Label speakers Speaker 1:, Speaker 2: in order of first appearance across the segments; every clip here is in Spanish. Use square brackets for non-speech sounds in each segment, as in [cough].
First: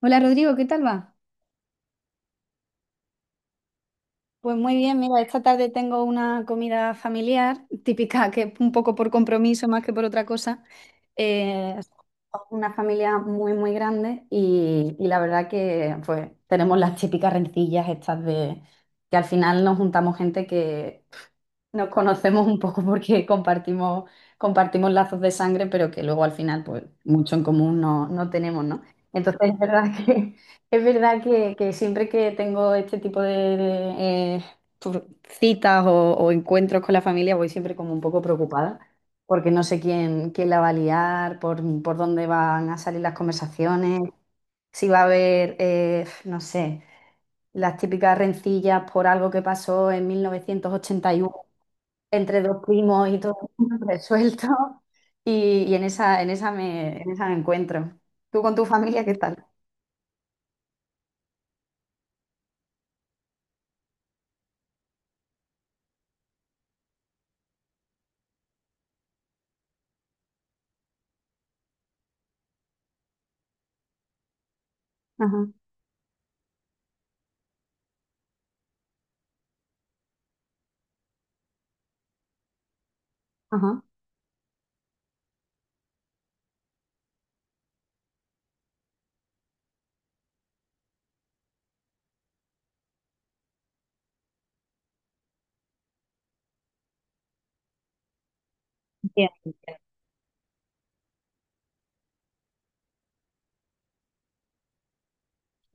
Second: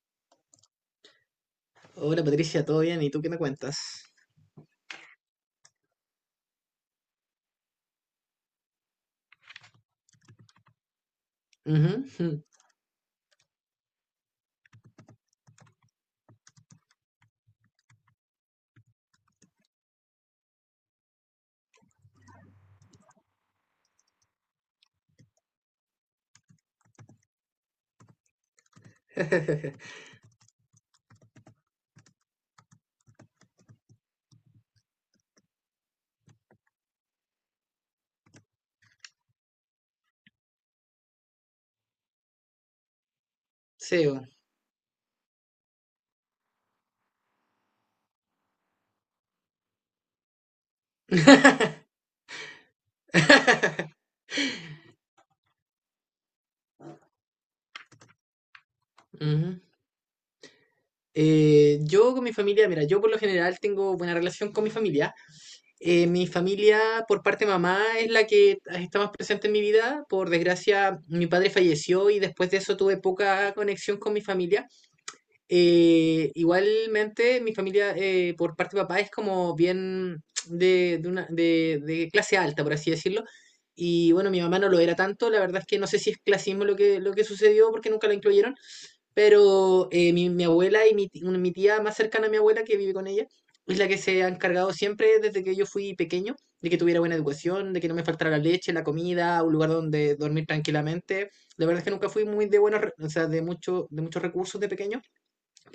Speaker 1: Hola Rodrigo, ¿qué tal va?
Speaker 2: Hola Patricia, ¿todo bien? ¿Y tú qué me cuentas?
Speaker 1: Pues muy bien, mira, esta tarde tengo una comida familiar [laughs] típica, que es un poco por compromiso más que por otra cosa. Eh,
Speaker 2: Ujú. Ujú.
Speaker 1: una familia muy, muy grande y la verdad que pues tenemos las típicas rencillas estas de que al final nos juntamos gente que nos conocemos un poco porque compartimos, compartimos lazos de sangre, pero que luego al final, pues, mucho en común no tenemos, ¿no?
Speaker 2: [laughs]
Speaker 1: Entonces es verdad [laughs] es verdad que siempre que tengo este tipo de citas o encuentros con la familia, voy siempre como un poco preocupada, porque no sé quién la va a liar, por dónde van a salir las conversaciones,
Speaker 2: Sí, bueno.
Speaker 1: si va a haber, no sé, las típicas rencillas por algo que pasó en 1981
Speaker 2: [laughs]
Speaker 1: entre dos primos y todo [laughs] resuelto. Y en esa me encuentro. ¿Tú con tu familia qué tal?
Speaker 2: Ujú. Yo con mi familia, mira, yo por lo general tengo buena relación con mi familia. Mi familia por parte de mamá es la que está más presente en mi vida. Por desgracia, mi padre falleció y después de eso tuve poca conexión con mi familia.
Speaker 1: Ajá,
Speaker 2: Igualmente, mi familia por parte de papá es como bien de clase alta, por así decirlo.
Speaker 1: ajá.
Speaker 2: Y bueno, mi mamá no lo era tanto, la verdad es que no sé si es clasismo lo que sucedió porque nunca la incluyeron, pero mi abuela y mi tía más cercana a mi abuela que vive con ella es la que se ha encargado siempre desde que yo fui pequeño de que tuviera buena educación, de que no me faltara la leche, la
Speaker 1: Bien.
Speaker 2: comida, un lugar donde dormir tranquilamente. La verdad es que nunca fui muy de o sea, de muchos recursos de pequeño,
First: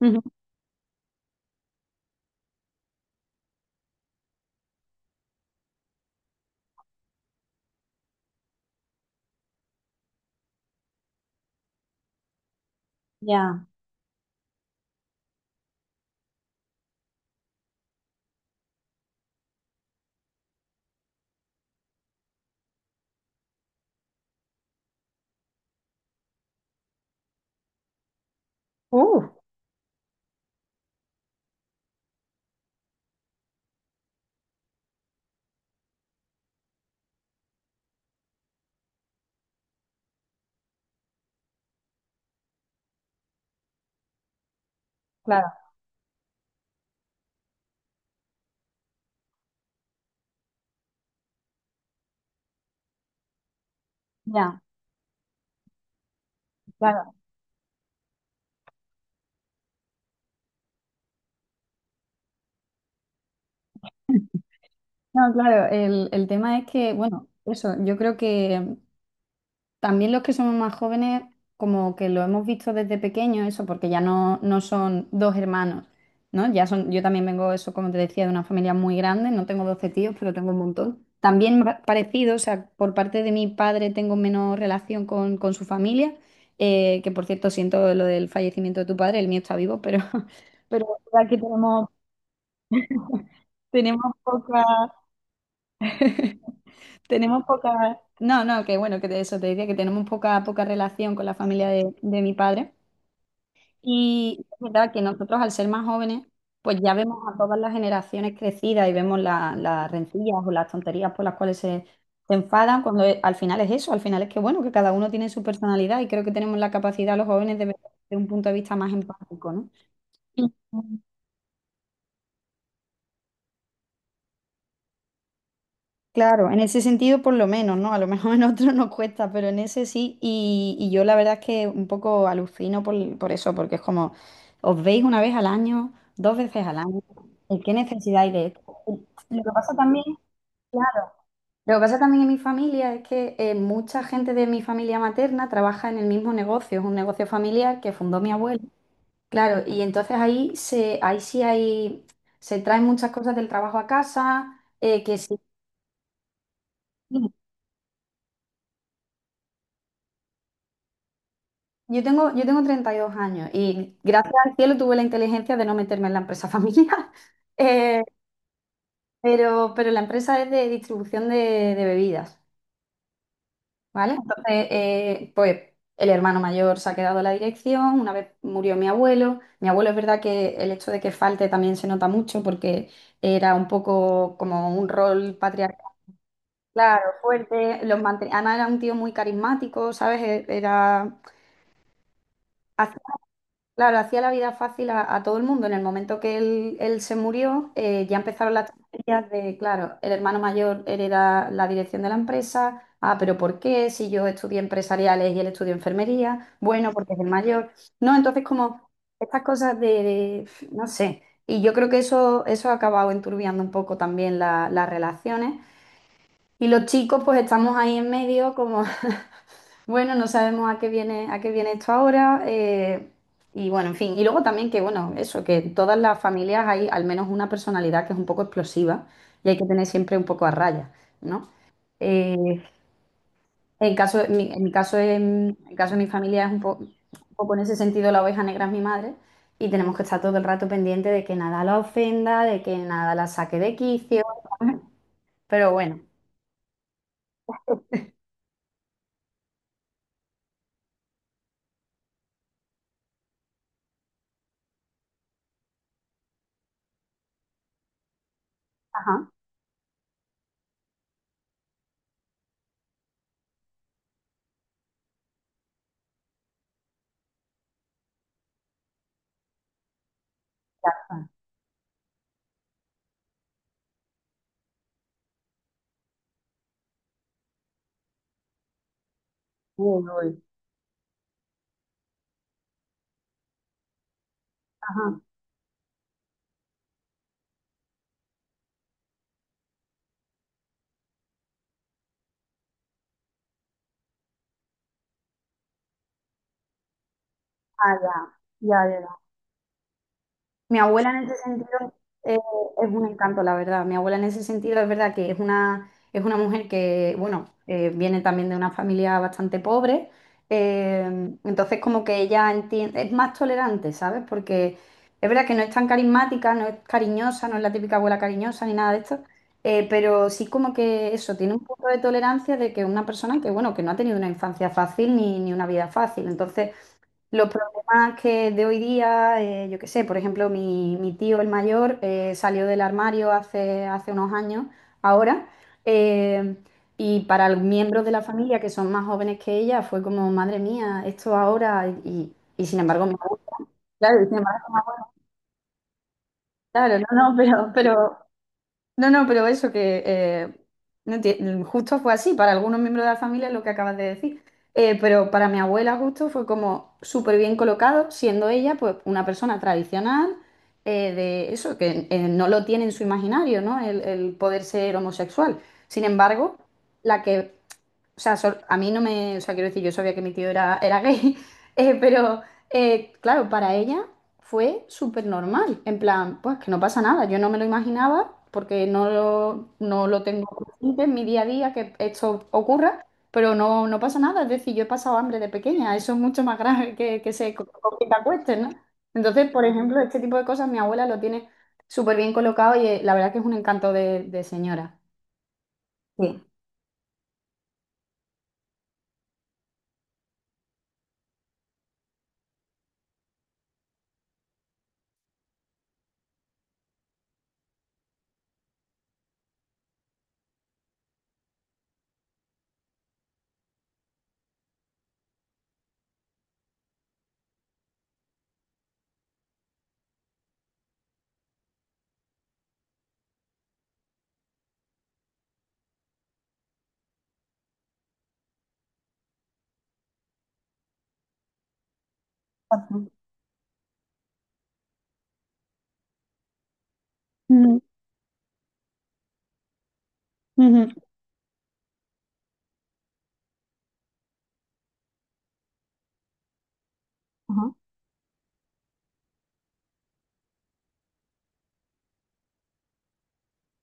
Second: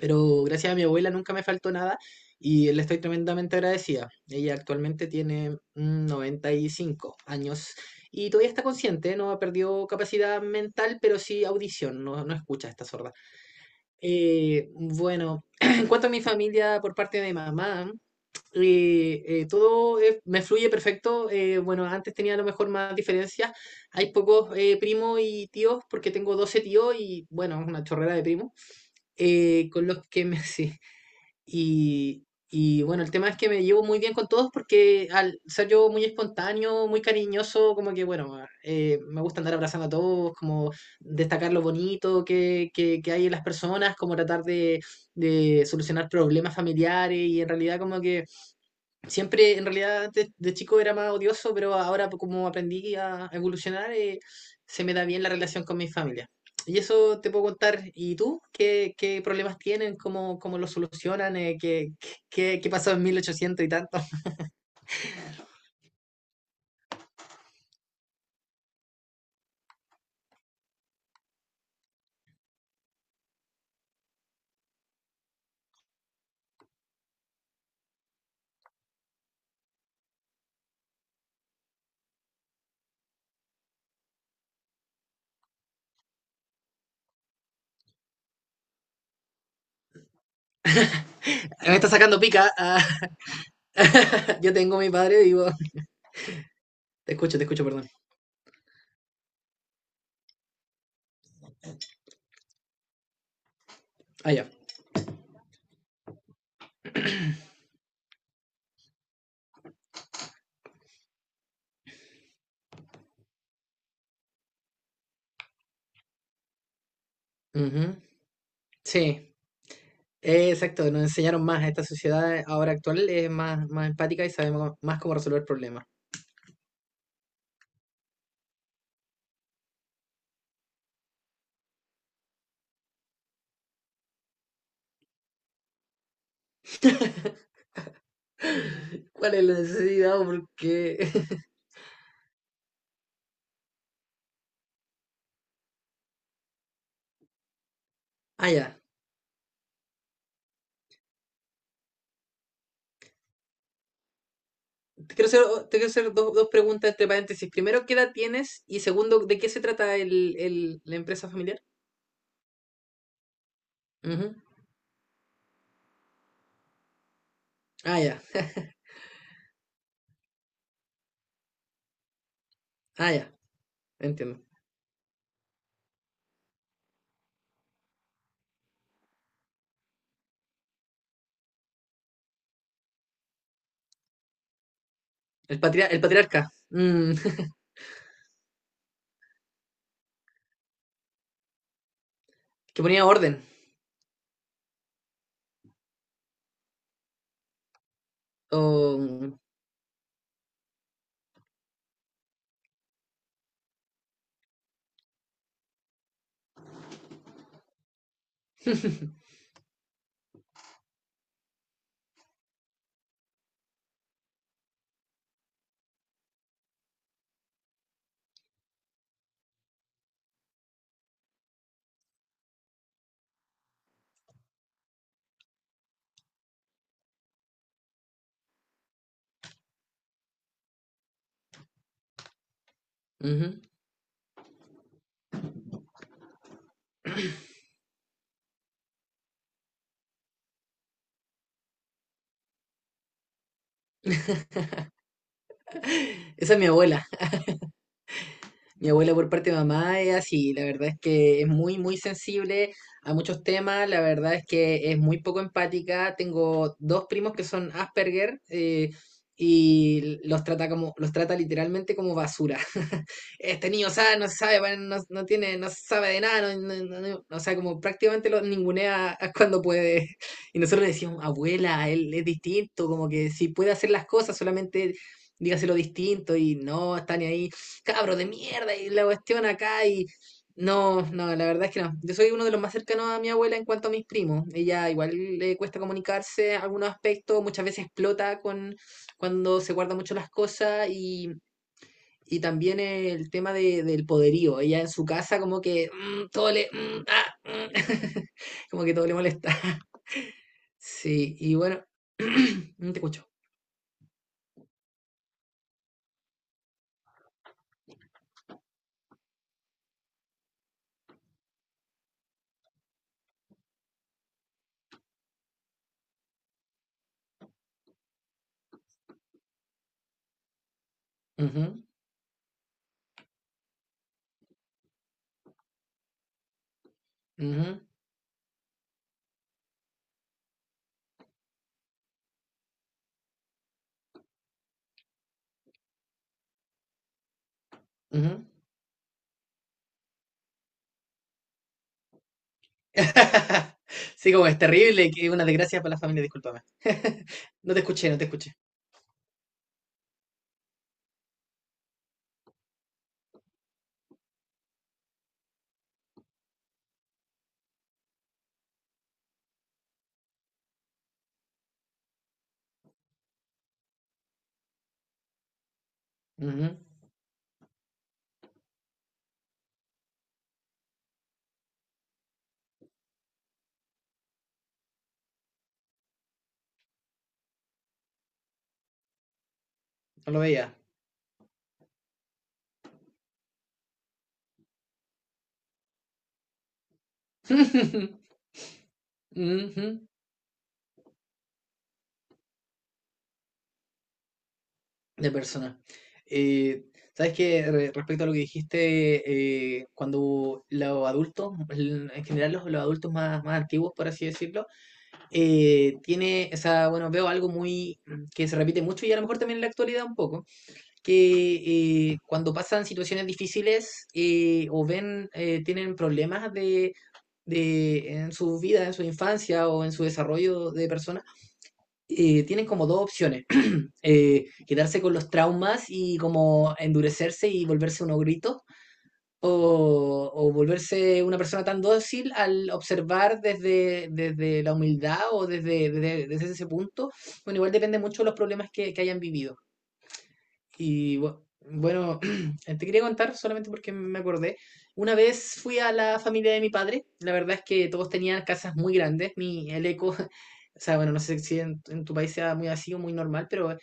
Speaker 1: Ujú.
Speaker 2: gracias a mi abuela nunca me faltó nada y le estoy tremendamente agradecida. Ella actualmente tiene 95 años y todavía está consciente, no ha perdido capacidad mental, pero sí audición, no, no escucha, está sorda.
Speaker 1: Ya.
Speaker 2: Bueno, [clears throat] en cuanto a mi familia por parte de mamá, todo me fluye perfecto. Bueno, antes tenía a lo mejor más diferencias. Hay pocos primos y tíos, porque tengo 12 tíos y, bueno, una chorrera de primos,
Speaker 1: Uh,
Speaker 2: con los que [laughs] sí, y bueno, el tema es que me llevo muy bien con todos porque al ser yo muy espontáneo, muy cariñoso, como que bueno, me gusta andar abrazando a todos, como destacar lo bonito que hay en las personas, como tratar de,
Speaker 1: claro,
Speaker 2: de solucionar problemas familiares y en realidad como que. Siempre, en realidad, antes de chico era más odioso, pero ahora pues, como aprendí a evolucionar,
Speaker 1: ya,
Speaker 2: se me da bien la relación con mi familia. Y
Speaker 1: claro.
Speaker 2: eso te puedo contar. ¿Y tú? ¿Qué problemas tienen? ¿Cómo los solucionan? ¿Qué pasó en 1800 y tanto?
Speaker 1: No, claro, el tema es que, bueno, eso, yo creo que también los que somos más jóvenes, como que lo hemos visto desde pequeño, eso, porque ya no son dos hermanos, ¿no? Ya son, yo también vengo, eso, como te decía, de una familia muy grande, no tengo 12 tíos, pero tengo un montón. También parecido, o sea, por parte de mi padre tengo menos relación con su familia, que por cierto siento lo del fallecimiento de tu padre, el mío está vivo, pero [laughs] pero aquí
Speaker 2: [laughs] Me está
Speaker 1: tenemos,
Speaker 2: sacando pica. Ah.
Speaker 1: tenemos
Speaker 2: [laughs] Yo
Speaker 1: poca…
Speaker 2: tengo a mi padre vivo.
Speaker 1: [laughs] Tenemos
Speaker 2: Te escucho, perdón.
Speaker 1: poca, no, no, que bueno, que de eso te decía que tenemos poca, poca relación con la familia de mi padre.
Speaker 2: Ah, ya.
Speaker 1: Y es verdad que nosotros al ser más jóvenes, pues ya vemos a todas las generaciones crecidas y vemos las rencillas o las tonterías por las cuales se enfadan, cuando al final es eso, al final es que bueno, que cada uno tiene su personalidad y creo que tenemos la capacidad los jóvenes de ver
Speaker 2: Ujú.
Speaker 1: desde un punto de vista más
Speaker 2: Sí,
Speaker 1: empático, ¿no?
Speaker 2: exacto. Nos enseñaron más. Esta sociedad ahora actual es más, más empática y sabe más cómo resolver problemas.
Speaker 1: Claro, en ese sentido por lo menos, ¿no? A lo mejor [laughs] en otro nos cuesta, pero en ese sí. Y yo la verdad es que un poco alucino por eso, porque es como, os veis una vez al año, dos veces al año, ¿y qué necesidad hay de esto?
Speaker 2: ¿Cuál
Speaker 1: Lo
Speaker 2: es
Speaker 1: que
Speaker 2: la
Speaker 1: pasa también,
Speaker 2: necesidad? O ¿Por qué?
Speaker 1: claro,
Speaker 2: [laughs]
Speaker 1: lo que pasa también en mi familia es que mucha gente de mi familia materna trabaja en el mismo negocio, es un negocio familiar que fundó mi
Speaker 2: Ah,
Speaker 1: abuelo.
Speaker 2: ya.
Speaker 1: Claro, y entonces ahí sí hay, se traen muchas cosas del trabajo a casa,
Speaker 2: Te
Speaker 1: que
Speaker 2: quiero
Speaker 1: sí.
Speaker 2: hacer, te quiero hacer dos preguntas entre paréntesis. Primero, ¿qué edad tienes? Y segundo, ¿de qué se trata la empresa familiar?
Speaker 1: Yo tengo 32 años y gracias
Speaker 2: Ujú.
Speaker 1: al cielo tuve la inteligencia de no meterme en la empresa familiar. [laughs]
Speaker 2: Ah,
Speaker 1: Eh,
Speaker 2: ya. [laughs]
Speaker 1: pero la empresa es de distribución de bebidas,
Speaker 2: Ah, ya.
Speaker 1: ¿vale?
Speaker 2: Entiendo.
Speaker 1: Entonces, pues el hermano mayor se ha quedado a la dirección, una vez murió mi abuelo es verdad que el hecho de que falte también se nota mucho porque era un poco como un rol
Speaker 2: El,
Speaker 1: patriarcal,
Speaker 2: patria- el patriarca.
Speaker 1: claro,
Speaker 2: [laughs]
Speaker 1: fuerte, los además era un tío muy carismático, ¿sabes? Era…
Speaker 2: Que ponía orden.
Speaker 1: Claro, hacía la vida fácil a todo el mundo. En el momento que él se murió, ya empezaron las tonterías
Speaker 2: O-
Speaker 1: de, claro, el hermano mayor hereda la dirección de la empresa. Ah, pero ¿por qué? Si yo estudié empresariales y él estudió enfermería. Bueno, porque es el mayor. No, entonces como
Speaker 2: [laughs]
Speaker 1: estas cosas de, no sé. Y yo creo que eso ha acabado enturbiando un poco también las relaciones. Y los chicos pues estamos ahí en medio como bueno, no sabemos a qué viene esto ahora, y bueno, en fin. Y luego también que, bueno, eso, que en todas las familias hay al menos una personalidad que es un poco explosiva y hay que tener siempre un poco a raya, ¿no? Eh,
Speaker 2: Ujú.
Speaker 1: en mi caso, en caso de mi familia es un poco en ese sentido la oveja negra es mi madre y tenemos que estar todo el rato pendiente de que nada la ofenda, de que nada la saque de quicio. [laughs] Pero bueno.
Speaker 2: Esa es mi abuela. Mi abuela por parte de mamá es así, la verdad es que es muy, muy sensible a muchos temas, la verdad es que es muy poco empática. Tengo dos primos que son Asperger
Speaker 1: Ajá.
Speaker 2: y los trata como, los trata literalmente como basura. [laughs] Este niño sabe, no sabe, bueno, no, no tiene, no sabe de nada, no, o sea, como prácticamente lo ningunea [laughs] cuando puede. Y nosotros le
Speaker 1: Ya
Speaker 2: decíamos,
Speaker 1: está.
Speaker 2: abuela, él es distinto, como que si puede hacer las cosas, solamente dígaselo distinto y no está ni ahí cabro de mierda y la cuestión acá
Speaker 1: Uy,
Speaker 2: y...
Speaker 1: uy.
Speaker 2: No, no, la verdad es que no. Yo soy uno de los más cercanos a mi abuela en cuanto a mis primos. Ella
Speaker 1: Ajá.
Speaker 2: igual le cuesta comunicarse en algunos aspectos, muchas veces explota con cuando se guarda mucho las cosas y también el tema del poderío. Ella en su casa como que todo le...
Speaker 1: Ah, ya.
Speaker 2: [laughs]
Speaker 1: Ya,
Speaker 2: como que todo
Speaker 1: ya.
Speaker 2: le molesta. [laughs]
Speaker 1: Mi abuela en
Speaker 2: Sí,
Speaker 1: ese
Speaker 2: y bueno,
Speaker 1: sentido eh,
Speaker 2: [clears throat]
Speaker 1: es
Speaker 2: no te
Speaker 1: un
Speaker 2: escucho.
Speaker 1: encanto, la verdad. Mi abuela en ese sentido es verdad que es una mujer que, bueno, viene también de una familia bastante pobre, eh, entonces como que ella entiende, es más tolerante, ¿sabes? Porque es verdad que no es tan carismática, no es cariñosa, no es la típica abuela cariñosa ni nada de esto. Pero sí como que eso, tiene un
Speaker 2: Ujú,
Speaker 1: punto de tolerancia de que una persona que, bueno, que no ha tenido una infancia fácil ni una vida fácil. Entonces… los
Speaker 2: ujú,
Speaker 1: problemas que de hoy día, yo qué sé, por ejemplo, mi tío, el mayor, salió del armario hace unos años, ahora, eh, y para los miembros de la
Speaker 2: ujú.
Speaker 1: familia que son más jóvenes que ella, fue como, madre mía, esto ahora, y sin embargo, mi abuela,
Speaker 2: [laughs]
Speaker 1: claro, y
Speaker 2: Sí,
Speaker 1: sin
Speaker 2: como es
Speaker 1: embargo, mi abuela,
Speaker 2: terrible, que una desgracia para la familia, discúlpame.
Speaker 1: claro,
Speaker 2: [laughs]
Speaker 1: no, no,
Speaker 2: No te escuché, no
Speaker 1: pero,
Speaker 2: te escuché.
Speaker 1: no, no, pero eso que no enti- mm, justo fue así, para algunos miembros de la familia es lo que acabas de decir. Pero para mi abuela justo fue como súper bien colocado, siendo ella pues una persona tradicional, de eso, que no lo tiene en su imaginario, ¿no? El poder ser homosexual. Sin embargo,
Speaker 2: Ujú.
Speaker 1: la que o sea, sol- a mí no me, o sea, quiero decir, yo sabía que mi tío era gay, [laughs] pero claro, para ella fue súper normal, en plan, pues que no pasa nada, yo no me lo imaginaba porque no lo
Speaker 2: No lo
Speaker 1: tengo
Speaker 2: veía.
Speaker 1: consciente en mi día a día que esto ocurra, pero no, no pasa nada, es decir, yo he pasado hambre de pequeña, eso es mucho más grave que, que te
Speaker 2: [laughs]
Speaker 1: acuesten, ¿no? Entonces, por
Speaker 2: Ujú.
Speaker 1: ejemplo, este tipo de cosas mi abuela lo tiene súper bien colocado y la verdad que es un encanto de señora.
Speaker 2: De persona.
Speaker 1: Sí.
Speaker 2: Eh, ¿Sabes qué? Respecto a lo que dijiste, cuando los adultos, en general los adultos más, más antiguos, por así decirlo, tiene, o sea, bueno, veo algo muy que se repite mucho y a lo mejor también en la actualidad un poco que cuando pasan situaciones difíciles o ven, tienen problemas en su vida, en su infancia o en su desarrollo de persona, tienen como dos opciones. [clears throat] Quedarse con los traumas y como endurecerse y volverse unos gritos o volverse una persona tan dócil al observar desde la humildad o desde ese punto. Bueno, igual
Speaker 1: Ujú,
Speaker 2: depende mucho de los problemas que hayan vivido. Y bueno, [clears throat] te quería contar solamente porque me acordé. Una vez fui a la familia de mi padre. La verdad es
Speaker 1: ujú.
Speaker 2: que todos tenían casas muy grandes. Mi, el eco, [laughs] o sea, bueno, no sé si en tu país sea muy así o muy normal, pero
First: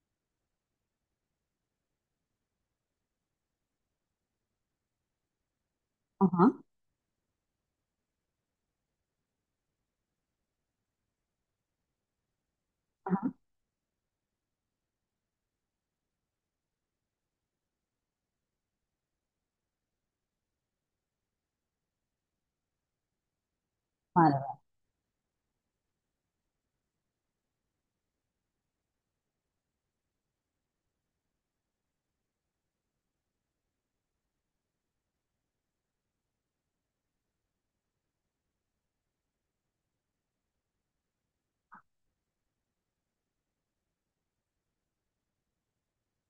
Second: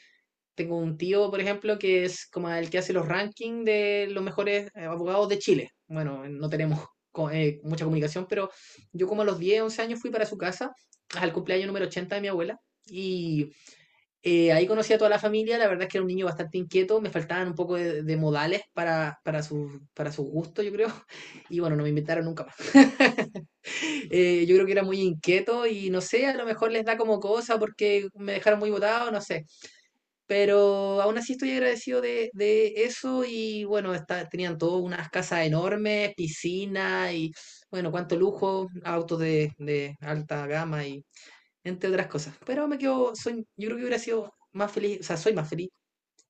Speaker 2: tengo un tío, por ejemplo, que es como el que hace los rankings de los mejores abogados de Chile. Bueno, no
Speaker 1: Ajá,
Speaker 2: tenemos mucha comunicación, pero yo como a los 10 11 años fui para su casa, al cumpleaños número 80 de mi abuela. Y ahí conocí a toda la familia, la verdad es que era un niño bastante inquieto, me faltaban un poco de modales para su gusto, yo creo, [laughs] y bueno, no me invitaron nunca más. [laughs]
Speaker 1: vale,
Speaker 2: Yo creo que era muy inquieto y no sé, a lo mejor les da como cosa porque me dejaron muy botado, no sé, pero aún así estoy agradecido de eso y bueno, tenían todas unas casas enormes, piscina y bueno, cuánto lujo, autos de alta gama y entre otras cosas. Pero me quedo, soy, yo creo que hubiera sido más feliz, o sea, soy más feliz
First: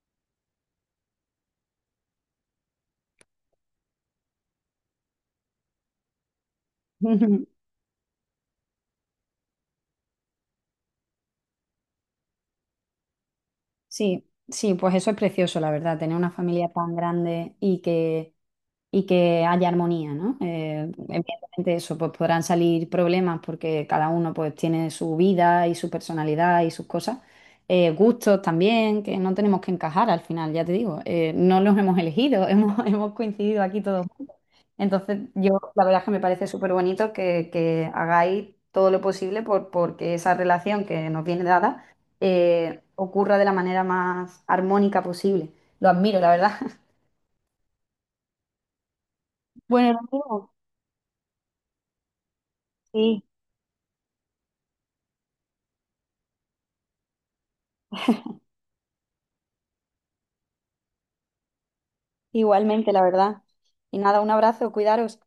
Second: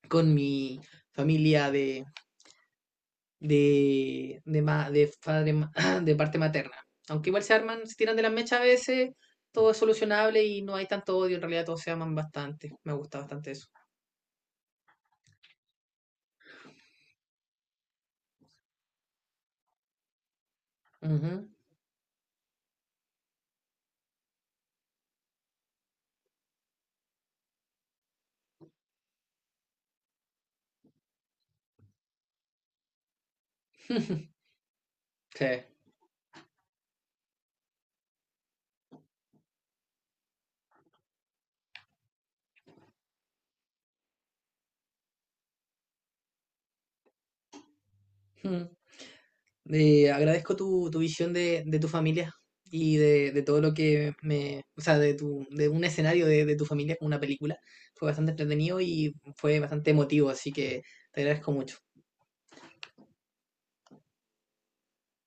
Speaker 2: con mi familia de, ma- de, padre ma- [clears throat] de parte materna. Aunque igual
Speaker 1: vale.
Speaker 2: se
Speaker 1: [laughs]
Speaker 2: arman, se tiran de las mechas a veces, todo es solucionable y no hay tanto odio, en realidad todos se aman bastante. Me gusta bastante eso.
Speaker 1: Sí, sí, pues eso es precioso, la verdad, tener una familia tan grande y que haya armonía, ¿no?
Speaker 2: Ujú.
Speaker 1: Evidentemente eso, pues podrán salir problemas porque cada uno pues tiene su vida y su personalidad y sus cosas. Gustos también, que no tenemos que encajar al final, ya te digo, no los hemos elegido, [laughs] hemos coincidido aquí todos.
Speaker 2: [laughs]
Speaker 1: Entonces, yo
Speaker 2: Sí.
Speaker 1: la verdad es que me parece súper bonito que hagáis todo lo posible por, porque esa relación que nos viene dada ocurra de la manera más armónica posible. Lo admiro, la verdad. [laughs]
Speaker 2: Mm.
Speaker 1: Bueno, lo
Speaker 2: Agradezco tu visión de tu familia y
Speaker 1: Sí,
Speaker 2: de todo lo que me, o sea, de un escenario de tu familia como una película. Fue bastante entretenido y fue bastante emotivo, así que te agradezco mucho.
Speaker 1: igualmente, la verdad. Y nada, un abrazo, cuidaros.